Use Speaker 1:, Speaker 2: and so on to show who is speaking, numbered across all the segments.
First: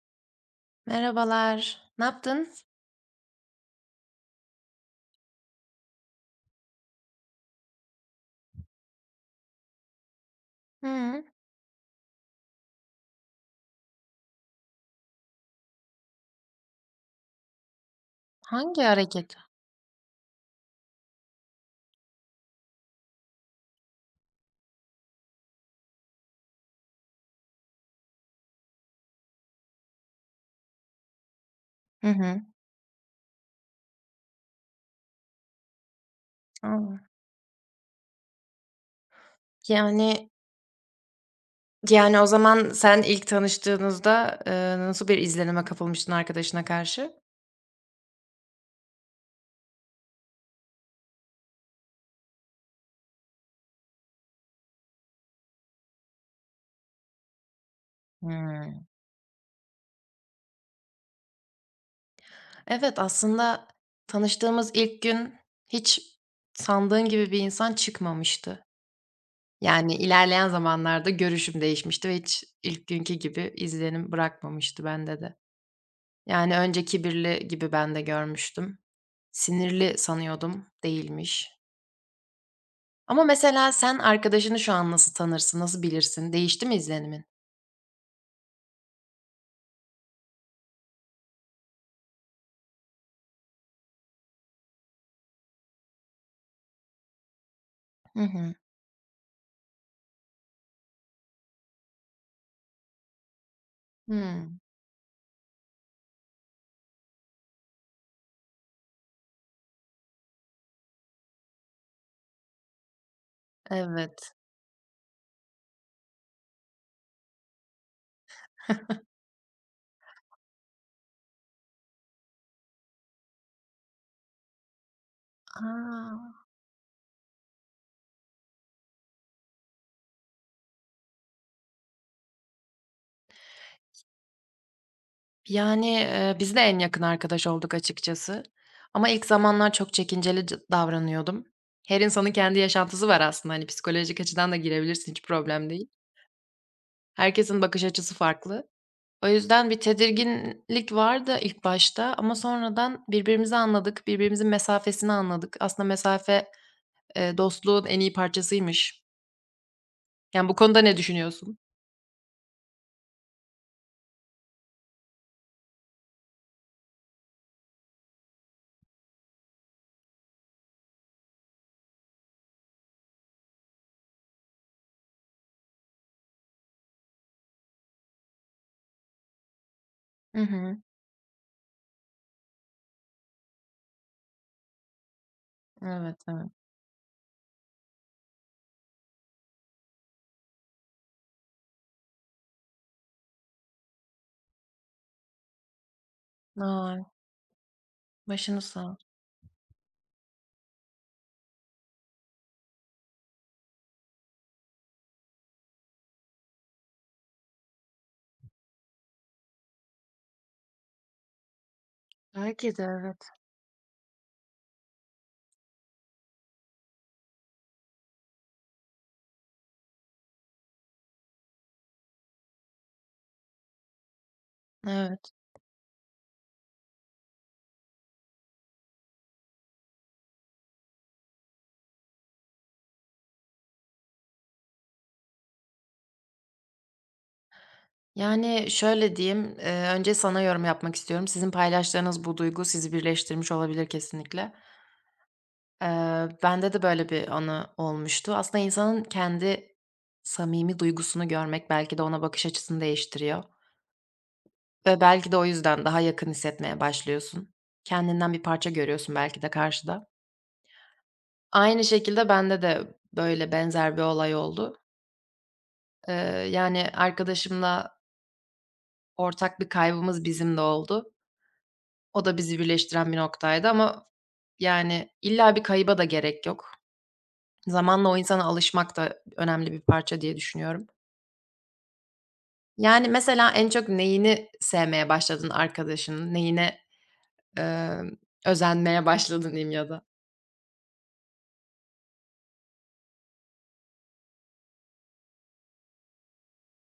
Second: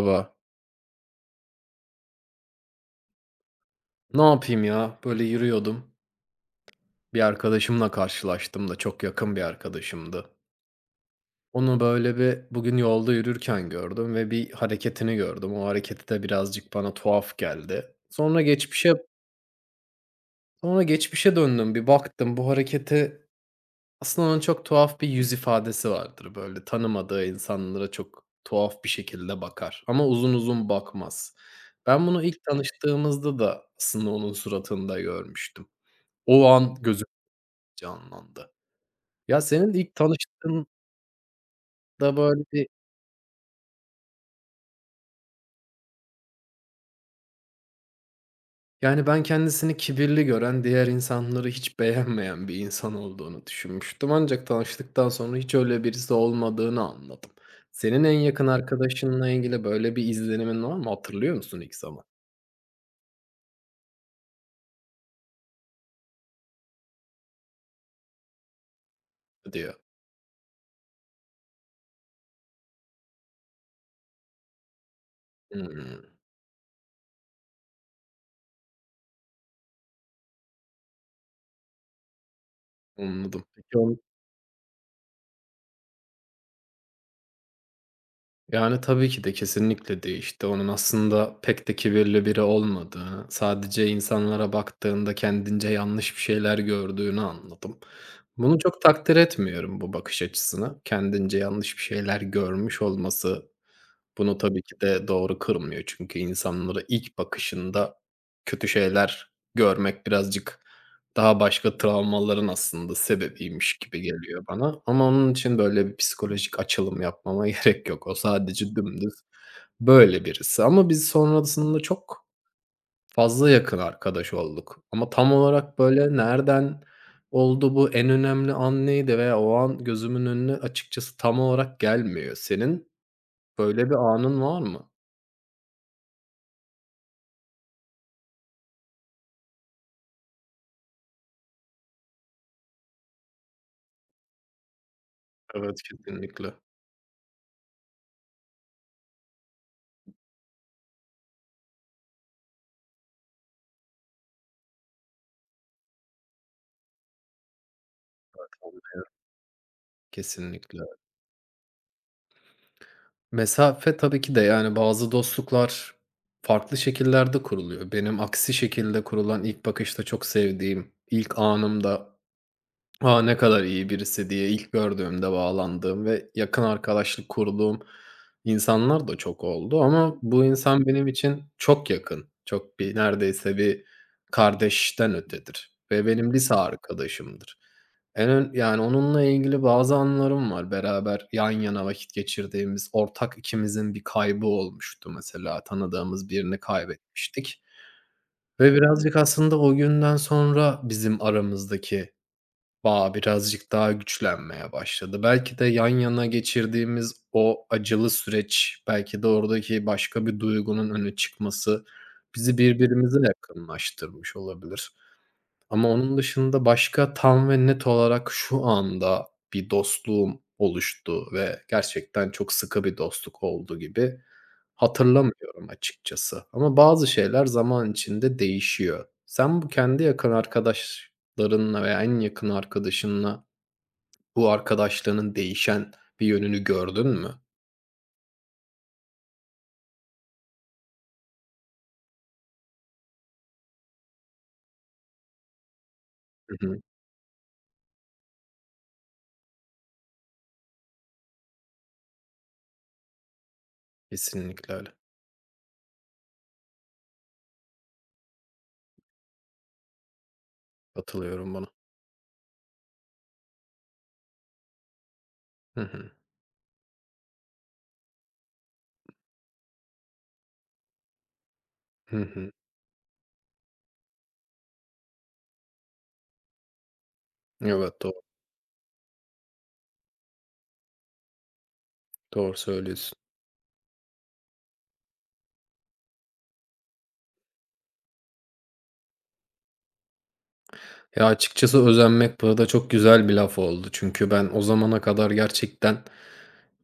Speaker 1: Merhaba.
Speaker 2: Merhabalar. Ne yaptın?
Speaker 1: Ne yapayım ya? Böyle yürüyordum. Bir arkadaşımla karşılaştım da çok yakın bir arkadaşımdı.
Speaker 2: Hıı.
Speaker 1: Onu böyle bir bugün yolda yürürken gördüm ve bir hareketini gördüm. O hareketi de birazcık bana tuhaf geldi. Sonra
Speaker 2: Hangi
Speaker 1: geçmişe
Speaker 2: hareket?
Speaker 1: sonra geçmişe döndüm. Bir baktım bu harekete aslında onun çok tuhaf bir yüz ifadesi vardır. Böyle tanımadığı insanlara çok tuhaf bir şekilde bakar ama uzun uzun bakmaz.
Speaker 2: Hı
Speaker 1: Ben bunu
Speaker 2: hı.
Speaker 1: ilk tanıştığımızda da aslında onun suratında görmüştüm. O
Speaker 2: A!
Speaker 1: an gözüm canlandı. Ya, senin ilk
Speaker 2: Yani
Speaker 1: tanıştığında,
Speaker 2: yani o
Speaker 1: böyle, bir,
Speaker 2: zaman sen ilk tanıştığınızda, nasıl bir izlenime kapılmıştın arkadaşına karşı?
Speaker 1: yani, ben kendisini kibirli gören, diğer insanları hiç beğenmeyen bir insan olduğunu düşünmüştüm ancak tanıştıktan sonra hiç öyle birisi olmadığını anladım. Senin en yakın
Speaker 2: Hımm.
Speaker 1: arkadaşınla ilgili böyle bir izlenimin var mı? Hatırlıyor musun ilk zaman?
Speaker 2: Evet, aslında tanıştığımız ilk gün hiç sandığın gibi bir insan çıkmamıştı.
Speaker 1: Diyor ya.
Speaker 2: Yani ilerleyen zamanlarda görüşüm değişmişti ve hiç ilk günkü gibi izlenim bırakmamıştı bende de. Yani önce kibirli gibi ben de görmüştüm. Sinirli sanıyordum, değilmiş. Ama
Speaker 1: Anladım.
Speaker 2: mesela
Speaker 1: Peki.
Speaker 2: sen arkadaşını şu an nasıl tanırsın, nasıl bilirsin? Değişti mi izlenimin?
Speaker 1: Yani, tabii ki de kesinlikle değişti. Onun aslında pek de kibirli biri olmadığını, sadece insanlara baktığında kendince yanlış bir şeyler gördüğünü anladım.
Speaker 2: Hı hı.
Speaker 1: Bunu çok takdir etmiyorum, bu bakış açısını. Kendince yanlış bir şeyler görmüş olması bunu
Speaker 2: Hımm.
Speaker 1: tabii ki de doğru kılmıyor çünkü insanları ilk bakışında kötü şeyler görmek birazcık daha başka travmaların aslında sebebiymiş gibi
Speaker 2: Evet.
Speaker 1: geliyor bana ama onun için böyle bir psikolojik açılım yapmama gerek yok. O sadece dümdüz böyle birisi ama biz sonrasında çok fazla yakın arkadaş olduk ama tam olarak böyle
Speaker 2: A!
Speaker 1: nereden oldu bu en önemli an neydi veya o an gözümün önüne açıkçası tam olarak gelmiyor. Senin böyle bir anın var mı?
Speaker 2: Yani, biz de en yakın arkadaş olduk açıkçası ama ilk zamanlar çok çekinceli davranıyordum. Her insanın kendi yaşantısı var aslında, hani, psikolojik açıdan da girebilirsin, hiç problem
Speaker 1: Evet,
Speaker 2: değil.
Speaker 1: kesinlikle,
Speaker 2: Herkesin bakış açısı farklı. O yüzden bir tedirginlik vardı ilk başta ama sonradan birbirimizi anladık, birbirimizin mesafesini anladık. Aslında mesafe, dostluğun en iyi parçasıymış. Yani, bu konuda
Speaker 1: kesinlikle.
Speaker 2: ne düşünüyorsun?
Speaker 1: Mesafe tabii ki de, yani, bazı dostluklar farklı şekillerde kuruluyor. Benim aksi şekilde kurulan ilk bakışta çok sevdiğim, ilk anımda, "A, ne kadar iyi birisi." diye ilk gördüğümde bağlandığım ve yakın arkadaşlık kurduğum insanlar da çok oldu ama
Speaker 2: Hı
Speaker 1: bu
Speaker 2: hı.
Speaker 1: insan benim için çok yakın. Çok bir neredeyse bir kardeşten ötedir ve
Speaker 2: Evet,
Speaker 1: benim
Speaker 2: evet.
Speaker 1: lise arkadaşımdır. En ön yani onunla ilgili bazı anılarım var. Beraber yan yana vakit geçirdiğimiz, ortak ikimizin bir kaybı olmuştu mesela. Tanıdığımız birini
Speaker 2: Ay,
Speaker 1: kaybetmiştik
Speaker 2: başını
Speaker 1: ve
Speaker 2: sağ olsun.
Speaker 1: birazcık aslında o günden sonra bizim aramızdaki bağ birazcık daha güçlenmeye başladı. Belki de yan yana geçirdiğimiz o acılı süreç, belki de oradaki başka bir duygunun öne çıkması bizi
Speaker 2: Belki de, evet.
Speaker 1: birbirimize yakınlaştırmış olabilir. Ama onun dışında başka tam ve net olarak şu anda bir dostluğum oluştu ve gerçekten çok sıkı bir dostluk oldu gibi
Speaker 2: Evet.
Speaker 1: hatırlamıyorum açıkçası. Ama bazı şeyler zaman içinde değişiyor. Sen bu kendi yakın arkadaşlarınla veya en yakın arkadaşınla bu arkadaşlığının değişen bir yönünü gördün mü?
Speaker 2: Yani, şöyle diyeyim, önce sana yorum yapmak istiyorum. Sizin paylaştığınız bu duygu sizi birleştirmiş olabilir kesinlikle.
Speaker 1: Hı
Speaker 2: Bende
Speaker 1: hı.
Speaker 2: de böyle bir anı olmuştu. Aslında insanın kendi samimi duygusunu görmek belki de ona bakış açısını değiştiriyor
Speaker 1: Kesinlikle öyle.
Speaker 2: ve belki de o yüzden daha yakın hissetmeye başlıyorsun. Kendinden bir parça görüyorsun belki de karşıda.
Speaker 1: Katılıyorum buna.
Speaker 2: Aynı şekilde bende de böyle benzer bir olay oldu.
Speaker 1: Hı hı.
Speaker 2: Eee, Yani, arkadaşımla ortak bir kaybımız bizim de oldu.
Speaker 1: Hı
Speaker 2: O da
Speaker 1: hı.
Speaker 2: bizi birleştiren bir noktaydı ama, yani, illa bir kayıba da gerek yok.
Speaker 1: Evet,
Speaker 2: Zamanla o
Speaker 1: doğru.
Speaker 2: insana alışmak da önemli bir parça diye düşünüyorum.
Speaker 1: Doğru
Speaker 2: Yani,
Speaker 1: söylüyorsun.
Speaker 2: mesela en çok neyini sevmeye başladın arkadaşının? Neyine, emm, özenmeye başladın diyeyim ya da?
Speaker 1: Ya, açıkçası özenmek burada çok güzel bir laf oldu. Çünkü ben o zamana kadar gerçekten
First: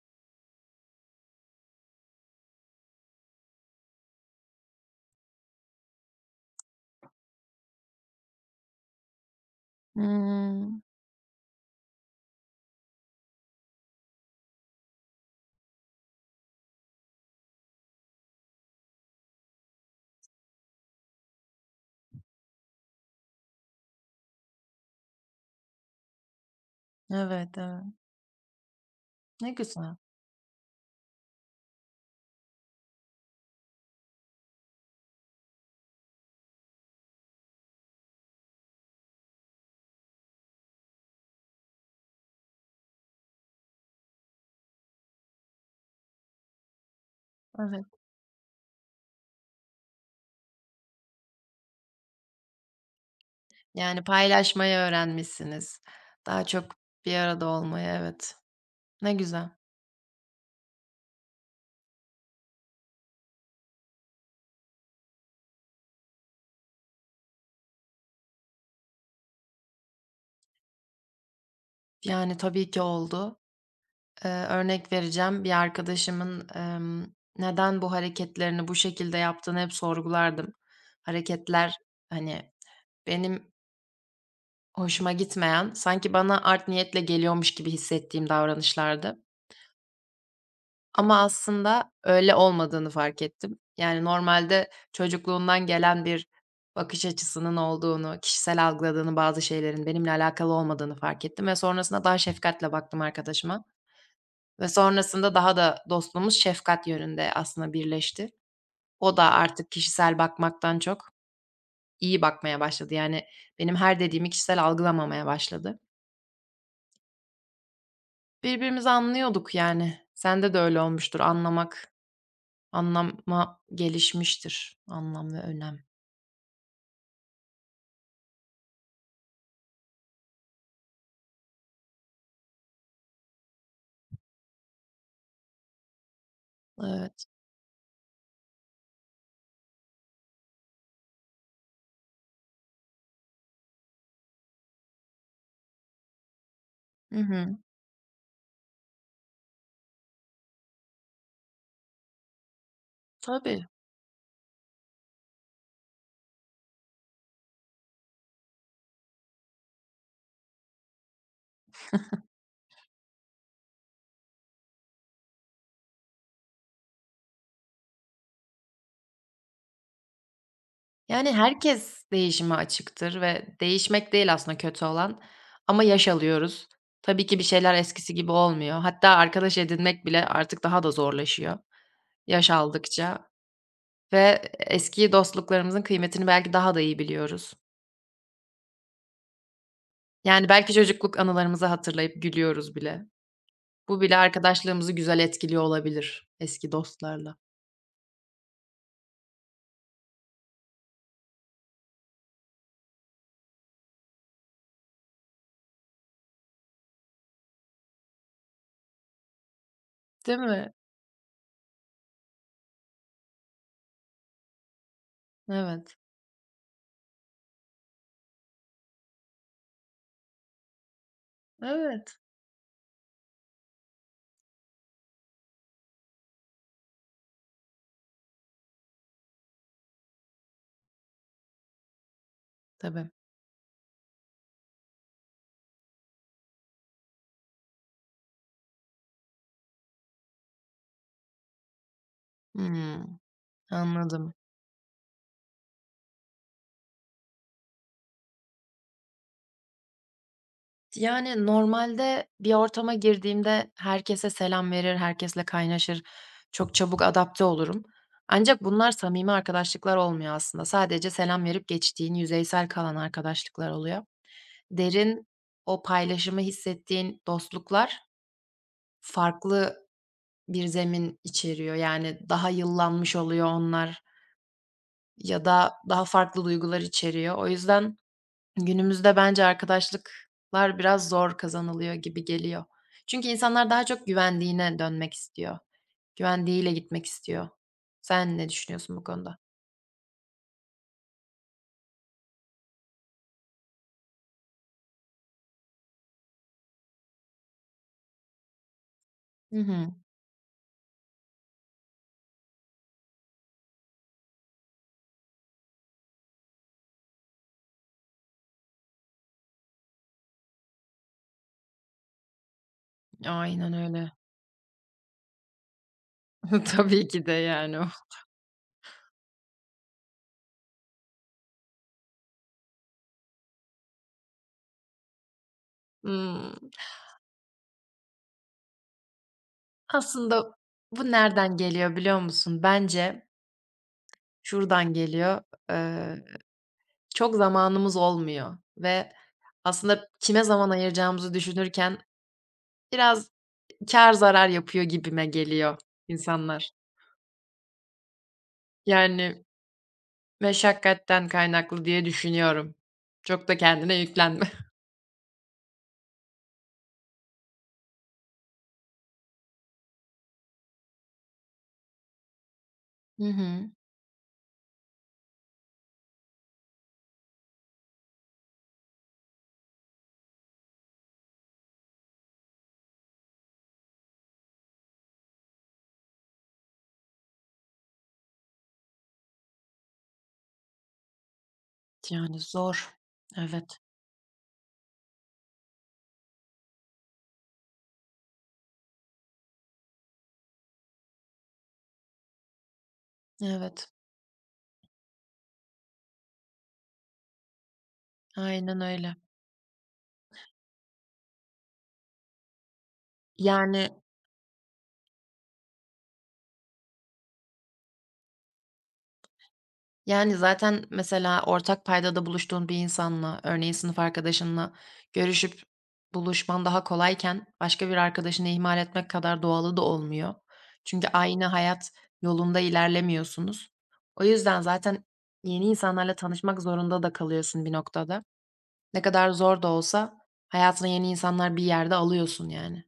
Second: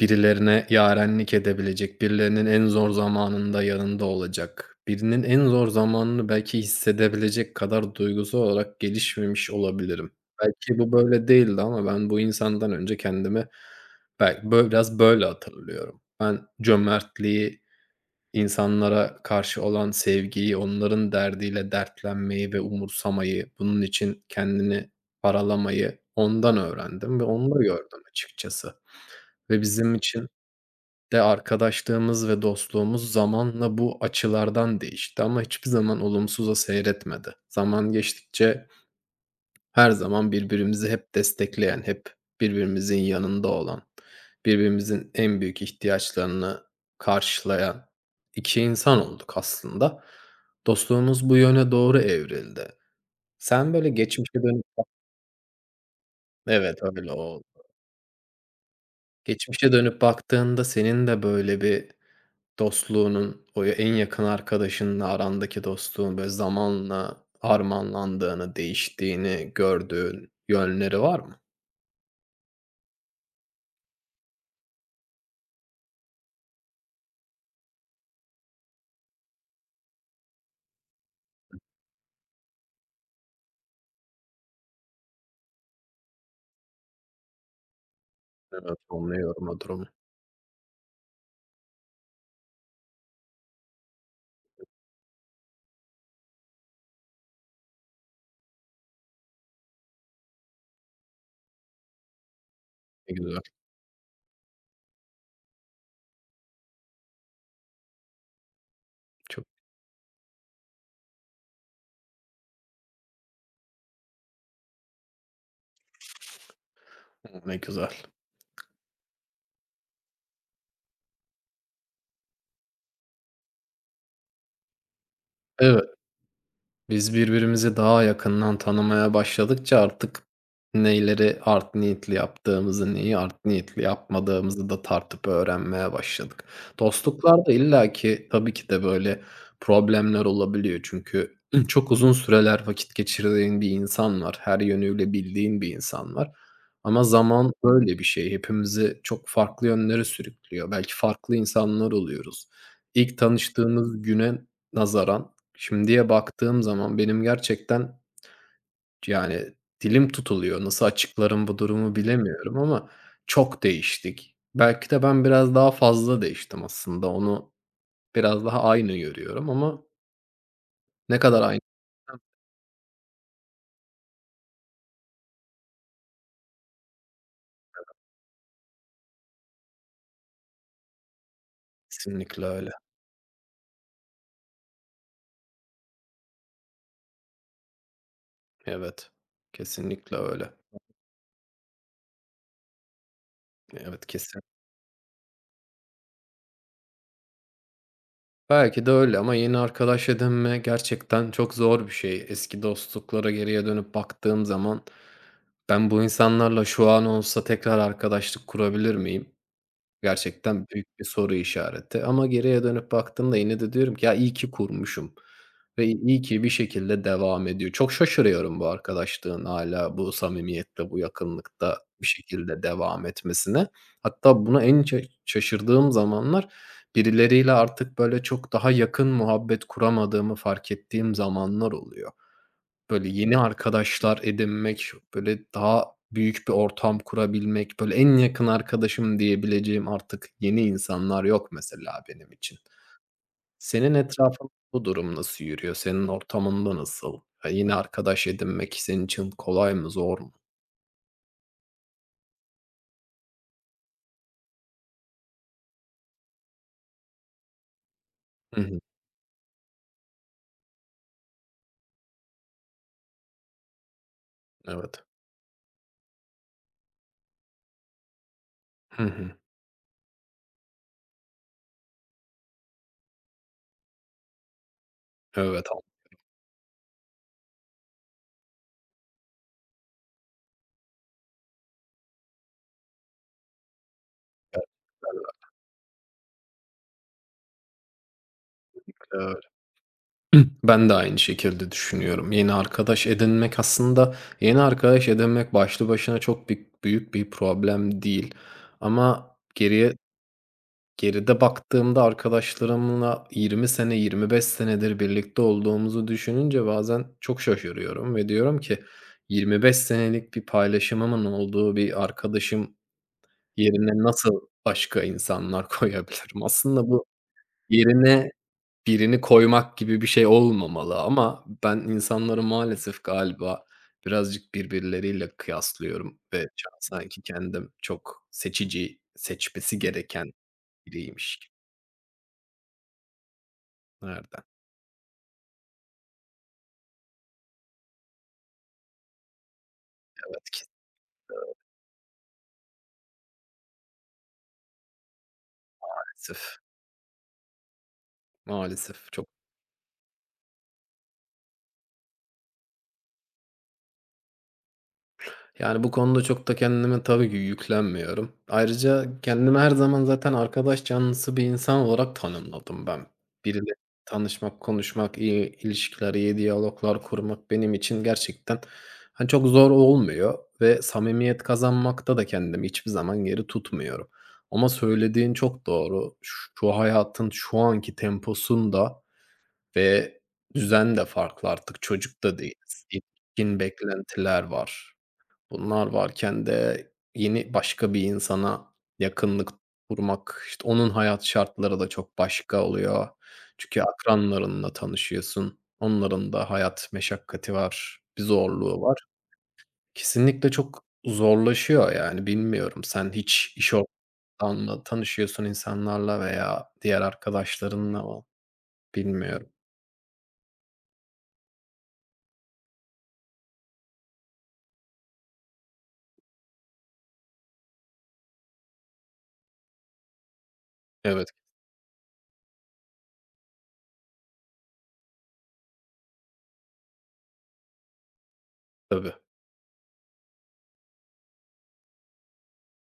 Speaker 1: birilerine yarenlik edebilecek, birilerinin en zor zamanında yanında olacak, birinin en zor zamanını belki hissedebilecek kadar duygusal olarak gelişmemiş olabilirim. Belki
Speaker 2: Hımm.
Speaker 1: bu böyle değildi ama ben bu insandan önce kendimi belki biraz böyle hatırlıyorum. Ben cömertliği, İnsanlara karşı olan sevgiyi, onların derdiyle dertlenmeyi ve umursamayı, bunun için kendini paralamayı ondan öğrendim ve onu
Speaker 2: Evet,
Speaker 1: da
Speaker 2: evet.
Speaker 1: gördüm açıkçası.
Speaker 2: Ne
Speaker 1: Ve bizim
Speaker 2: güzel.
Speaker 1: için de arkadaşlığımız ve dostluğumuz zamanla bu açılardan değişti ama hiçbir zaman olumsuza seyretmedi. Zaman geçtikçe her zaman birbirimizi hep destekleyen, hep birbirimizin yanında olan, birbirimizin en büyük ihtiyaçlarını
Speaker 2: Evet.
Speaker 1: karşılayan 2 insan olduk aslında. Dostluğumuz bu yöne doğru evrildi. Sen böyle
Speaker 2: Yani,
Speaker 1: geçmişe dönüp.
Speaker 2: paylaşmayı öğrenmişsiniz. Daha çok
Speaker 1: Evet, öyle
Speaker 2: bir
Speaker 1: oldu.
Speaker 2: arada olmayı, evet. Ne güzel.
Speaker 1: Geçmişe dönüp baktığında senin de böyle bir dostluğunun, o ya en yakın arkadaşınla arandaki dostluğun böyle zamanla harmanlandığını, değiştiğini gördüğün yönleri var mı?
Speaker 2: Yani, tabii ki oldu. Örnek vereceğim. Bir arkadaşımın, neden bu hareketlerini bu şekilde yaptığını hep sorgulardım. Hareketler, hani, benim hoşuma gitmeyen, sanki bana art niyetle geliyormuş gibi hissettiğim
Speaker 1: Evet,
Speaker 2: davranışlardı
Speaker 1: anlıyorum o durumu.
Speaker 2: ama aslında öyle olmadığını fark ettim. Yani, normalde çocukluğundan gelen bir bakış açısının olduğunu, kişisel algıladığını bazı şeylerin benimle alakalı olmadığını fark ettim ve sonrasında daha şefkatle baktım
Speaker 1: Ne güzel,
Speaker 2: arkadaşıma. Ve sonrasında daha da dostluğumuz şefkat yönünde aslında birleşti. O da
Speaker 1: çok,
Speaker 2: artık kişisel bakmaktan çok iyi bakmaya başladı. Yani benim her dediğimi kişisel algılamamaya başladı.
Speaker 1: ne güzel.
Speaker 2: Birbirimizi anlıyorduk yani. Sende de öyle olmuştur. Anlamak, anlama gelişmiştir. Anlam ve önem.
Speaker 1: Evet. Biz birbirimizi daha yakından tanımaya başladıkça artık neyleri art niyetli yaptığımızı, neyi art niyetli yapmadığımızı da tartıp öğrenmeye başladık.
Speaker 2: Evet.
Speaker 1: Dostluklarda illaki tabii ki de böyle problemler olabiliyor. Çünkü çok uzun süreler vakit geçirdiğin bir insan var. Her yönüyle bildiğin bir insan var. Ama
Speaker 2: Hı
Speaker 1: zaman
Speaker 2: hı.
Speaker 1: böyle bir şey. Hepimizi çok farklı yönlere sürüklüyor. Belki farklı insanlar oluyoruz. İlk
Speaker 2: Tabii.
Speaker 1: tanıştığımız güne nazaran şimdiye baktığım zaman benim gerçekten, yani, dilim tutuluyor. Nasıl açıklarım bu durumu bilemiyorum ama çok değiştik. Belki de ben biraz daha fazla değiştim aslında. Onu biraz daha aynı görüyorum ama ne
Speaker 2: Yani,
Speaker 1: kadar aynı?
Speaker 2: herkes değişime açıktır ve değişmek değil aslında kötü olan, ama yaş alıyoruz. Tabii ki bir şeyler eskisi gibi olmuyor. Hatta arkadaş edinmek bile artık daha da zorlaşıyor
Speaker 1: Kesinlikle
Speaker 2: yaş
Speaker 1: öyle.
Speaker 2: aldıkça ve eski dostluklarımızın kıymetini belki daha da iyi biliyoruz.
Speaker 1: Evet, kesinlikle
Speaker 2: Yani,
Speaker 1: öyle.
Speaker 2: belki çocukluk anılarımızı hatırlayıp gülüyoruz bile. Bu
Speaker 1: Evet,
Speaker 2: bile
Speaker 1: kesin.
Speaker 2: arkadaşlığımızı güzel etkiliyor olabilir eski dostlarla.
Speaker 1: Belki de öyle ama yeni arkadaş edinme gerçekten çok zor bir şey. Eski dostluklara geriye dönüp baktığım zaman ben bu insanlarla şu an olsa tekrar arkadaşlık kurabilir miyim?
Speaker 2: Değil
Speaker 1: Gerçekten
Speaker 2: mi?
Speaker 1: büyük bir soru işareti ama geriye dönüp baktığımda yine de diyorum ki, "Ya, iyi ki kurmuşum ve
Speaker 2: Evet.
Speaker 1: iyi ki bir şekilde devam ediyor." Çok şaşırıyorum bu arkadaşlığın hala bu samimiyette, bu yakınlıkta bir
Speaker 2: Evet.
Speaker 1: şekilde devam etmesine. Hatta buna en şaşırdığım zamanlar birileriyle artık, böyle, çok daha yakın muhabbet kuramadığımı fark ettiğim zamanlar oluyor. Böyle
Speaker 2: Tabii.
Speaker 1: yeni arkadaşlar edinmek, böyle daha büyük bir ortam kurabilmek, böyle en yakın arkadaşım diyebileceğim artık yeni insanlar yok mesela benim için.
Speaker 2: Hımm.
Speaker 1: Senin
Speaker 2: Anladım.
Speaker 1: etrafında bu durum nasıl yürüyor? Senin ortamında nasıl? Ya, yeni arkadaş edinmek senin için kolay mı, zor mu?
Speaker 2: Yani, normalde bir ortama girdiğimde herkese selam verir, herkesle kaynaşır, çok çabuk adapte olurum.
Speaker 1: Hı
Speaker 2: Ancak
Speaker 1: hı.
Speaker 2: bunlar samimi arkadaşlıklar olmuyor aslında. Sadece selam verip geçtiğin, yüzeysel kalan arkadaşlıklar oluyor.
Speaker 1: Evet.
Speaker 2: Derin, o paylaşımı hissettiğin dostluklar
Speaker 1: Hı hı.
Speaker 2: farklı bir zemin içeriyor. Yani, daha yıllanmış oluyor onlar ya
Speaker 1: Evet,
Speaker 2: da
Speaker 1: tam
Speaker 2: daha farklı duygular içeriyor. O yüzden günümüzde bence arkadaşlıklar biraz zor kazanılıyor gibi geliyor. Çünkü insanlar daha çok güvendiğine dönmek
Speaker 1: derler
Speaker 2: istiyor. Güvendiğiyle gitmek istiyor. Sen ne düşünüyorsun bu
Speaker 1: öyle.
Speaker 2: konuda?
Speaker 1: Ben de aynı şekilde düşünüyorum. Yeni arkadaş edinmek aslında yeni arkadaş edinmek başlı başına çok büyük bir problem değil ama
Speaker 2: Hı hı.
Speaker 1: geriye, geride baktığımda arkadaşlarımla 20 sene, 25 senedir birlikte olduğumuzu düşününce bazen çok şaşırıyorum ve diyorum ki, "25 senelik bir paylaşımımın olduğu bir arkadaşım
Speaker 2: Aynen
Speaker 1: yerine
Speaker 2: öyle.
Speaker 1: nasıl başka insanlar koyabilirim?" Aslında bu
Speaker 2: Tabii ki de yani o.
Speaker 1: yerine birini koymak gibi bir şey olmamalı ama ben insanları maalesef galiba birazcık birbirleriyle kıyaslıyorum ve
Speaker 2: Hımm.
Speaker 1: sanki kendim çok seçici, seçmesi gereken
Speaker 2: Aslında bu
Speaker 1: biriymiş gibi.
Speaker 2: nereden geliyor biliyor musun? Bence
Speaker 1: Nereden?
Speaker 2: şuradan geliyor. Eee, Çok zamanımız olmuyor ve aslında kime zaman ayıracağımızı düşünürken biraz kar zarar yapıyor gibime geliyor
Speaker 1: Maalesef,
Speaker 2: insanlar.
Speaker 1: maalesef çok.
Speaker 2: Yani, meşakkatten kaynaklı diye düşünüyorum. Çok da kendine yüklenme.
Speaker 1: Yani, bu konuda çok da kendime tabii ki yüklenmiyorum. Ayrıca kendimi her zaman zaten arkadaş canlısı bir insan olarak tanımladım ben.
Speaker 2: Hı hı.
Speaker 1: Biriyle tanışmak, konuşmak, iyi ilişkiler, iyi diyaloglar kurmak benim için gerçekten, hani, çok zor olmuyor ve samimiyet kazanmakta da kendimi hiçbir zaman geri tutmuyorum. Ama söylediğin çok doğru. Şu hayatın şu anki temposunda ve düzen de farklı artık çocuk
Speaker 2: Yani
Speaker 1: da değiliz.
Speaker 2: zor.
Speaker 1: Yetişkin
Speaker 2: Evet,
Speaker 1: beklentiler var. Bunlar varken de yeni başka bir insana yakınlık kurmak, işte, onun hayat şartları da çok başka oluyor. Çünkü
Speaker 2: evet.
Speaker 1: akranlarınla tanışıyorsun. Onların da hayat meşakkati var, bir
Speaker 2: Aynen
Speaker 1: zorluğu var.
Speaker 2: öyle.
Speaker 1: Kesinlikle çok zorlaşıyor yani bilmiyorum. Sen hiç iş
Speaker 2: Yani
Speaker 1: ortamında tanışıyorsun insanlarla veya diğer arkadaşlarınla mı bilmiyorum.
Speaker 2: yani zaten mesela ortak paydada buluştuğun bir insanla, örneğin sınıf arkadaşınla görüşüp buluşman daha kolayken başka bir arkadaşını ihmal etmek kadar doğalı da olmuyor. Çünkü
Speaker 1: Evet,
Speaker 2: aynı hayat yolunda ilerlemiyorsunuz. O yüzden zaten yeni insanlarla tanışmak zorunda da kalıyorsun bir noktada. Ne
Speaker 1: tabii.
Speaker 2: kadar zor da olsa hayatına yeni insanlar bir yerde alıyorsun yani.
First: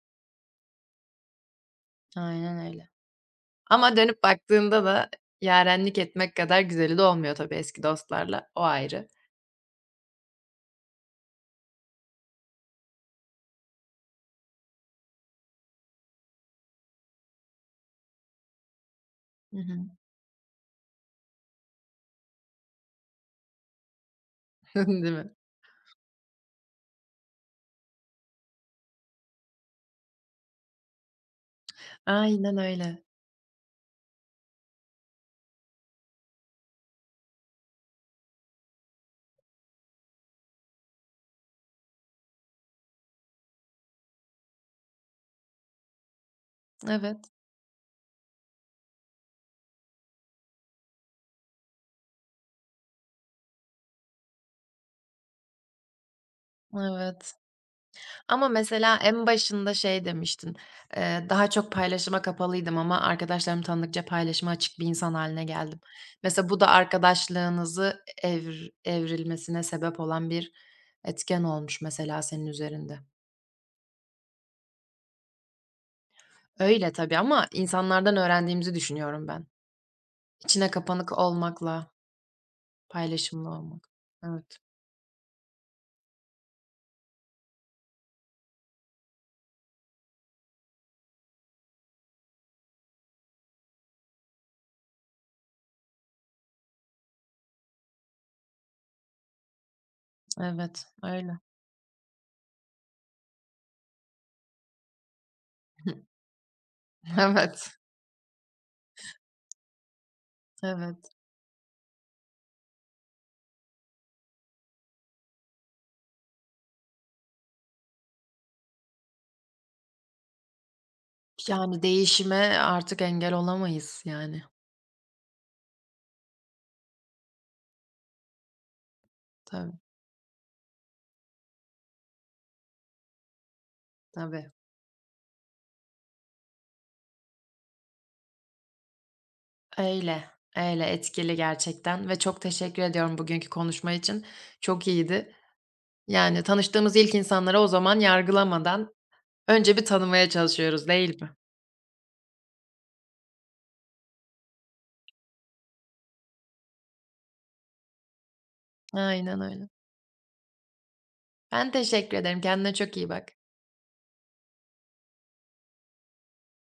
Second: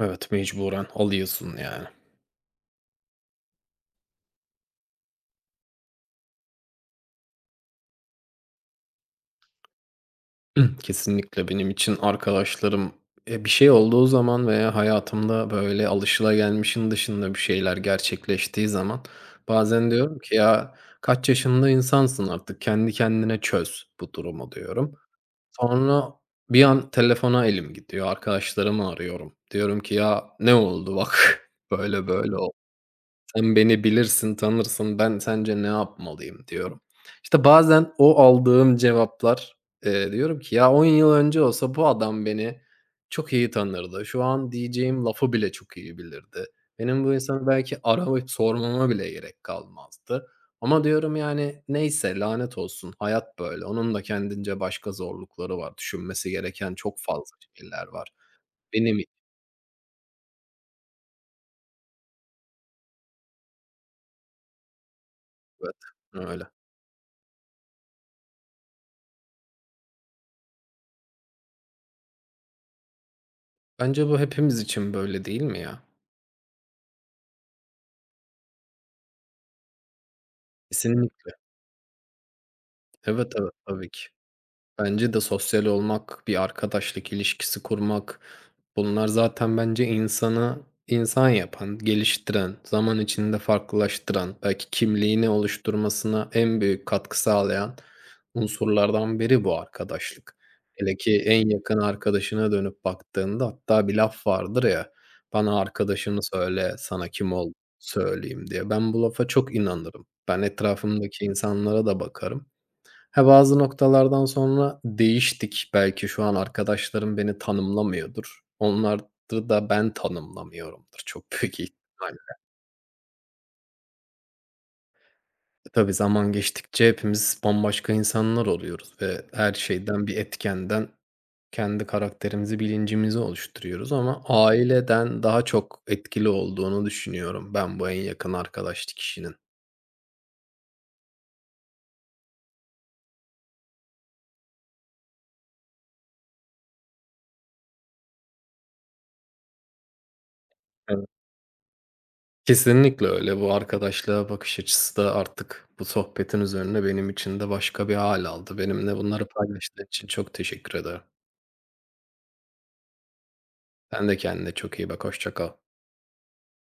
Speaker 1: Evet, mecburen alıyorsun yani.
Speaker 2: Aynen öyle. Ama dönüp baktığında da yarenlik etmek kadar güzeli de olmuyor tabii eski dostlarla. O ayrı.
Speaker 1: Kesinlikle benim için arkadaşlarım, bir şey olduğu zaman veya hayatımda böyle alışılagelmişin dışında bir şeyler gerçekleştiği zaman
Speaker 2: Hı hı.
Speaker 1: bazen diyorum ki, "Ya, kaç yaşında insansın artık, kendi kendine çöz bu durumu." diyorum.
Speaker 2: Değil mi?
Speaker 1: Sonra bir an telefona elim gidiyor, arkadaşlarımı arıyorum. Diyorum ki, "Ya, ne oldu bak, böyle böyle.
Speaker 2: Aynen öyle.
Speaker 1: Sen beni bilirsin, tanırsın. Ben sence ne yapmalıyım?" diyorum. İşte bazen o aldığım cevaplar, diyorum ki ya 10 yıl önce olsa bu adam beni çok iyi tanırdı. Şu an diyeceğim lafı bile çok iyi bilirdi. Benim bu
Speaker 2: Evet,
Speaker 1: insanı belki arayıp sormama bile gerek kalmazdı. Ama diyorum yani neyse lanet olsun hayat böyle. Onun da kendince başka zorlukları var. Düşünmesi gereken çok
Speaker 2: evet.
Speaker 1: fazla şeyler var.
Speaker 2: Ama mesela
Speaker 1: Benim için
Speaker 2: en başında şey demiştin, daha çok paylaşıma kapalıydım ama arkadaşlarımı tanıdıkça paylaşıma açık bir insan haline
Speaker 1: evet
Speaker 2: geldim. Mesela
Speaker 1: öyle.
Speaker 2: bu da arkadaşlığınızı evrilmesine sebep olan bir etken olmuş mesela senin üzerinde.
Speaker 1: Bence bu hepimiz için böyle değil mi ya?
Speaker 2: Öyle tabii ama insanlardan öğrendiğimizi düşünüyorum ben. İçine kapanık
Speaker 1: Kesinlikle.
Speaker 2: olmakla,
Speaker 1: Evet,
Speaker 2: paylaşımlı
Speaker 1: evet,
Speaker 2: olmak.
Speaker 1: tabii ki.
Speaker 2: Evet,
Speaker 1: Bence de sosyal olmak, bir arkadaşlık ilişkisi kurmak, bunlar zaten bence insanı insan yapan, geliştiren, zaman içinde farklılaştıran, belki kimliğini oluşturmasına en büyük katkı sağlayan unsurlardan biri bu arkadaşlık.
Speaker 2: evet,
Speaker 1: Hele ki
Speaker 2: öyle.
Speaker 1: en yakın arkadaşına dönüp baktığında hatta bir laf vardır ya, "Bana arkadaşını söyle, sana kim ol
Speaker 2: Evet,
Speaker 1: söyleyeyim." diye. Ben bu lafa çok inanırım. Ben
Speaker 2: evet.
Speaker 1: etrafımdaki insanlara da bakarım. Ha, bazı noktalardan sonra değiştik. Belki şu an arkadaşlarım beni tanımlamıyordur. Onları da ben tanımlamıyorumdur çok büyük
Speaker 2: Yani
Speaker 1: ihtimalle.
Speaker 2: değişime artık engel olamayız yani.
Speaker 1: E, tabii zaman geçtikçe hepimiz bambaşka insanlar oluyoruz ve her
Speaker 2: Tabii,
Speaker 1: şeyden, bir etkenden kendi karakterimizi, bilincimizi oluşturuyoruz ama
Speaker 2: tabii.
Speaker 1: aileden daha çok etkili olduğunu düşünüyorum ben bu en yakın arkadaşlık kişinin.
Speaker 2: Öyle, öyle etkili gerçekten ve çok teşekkür ediyorum bugünkü konuşma için. Çok iyiydi. Yani tanıştığımız ilk insanları o zaman yargılamadan önce bir tanımaya çalışıyoruz, değil mi?
Speaker 1: Kesinlikle öyle. Bu arkadaşlığa bakış açısı da artık bu sohbetin üzerine benim için de başka bir hâl aldı. Benimle bunları
Speaker 2: Aynen öyle.
Speaker 1: paylaştığın için çok teşekkür ederim.
Speaker 2: Ben teşekkür ederim. Kendine çok iyi bak.
Speaker 1: Sen de kendine çok iyi bak. Hoşça kal.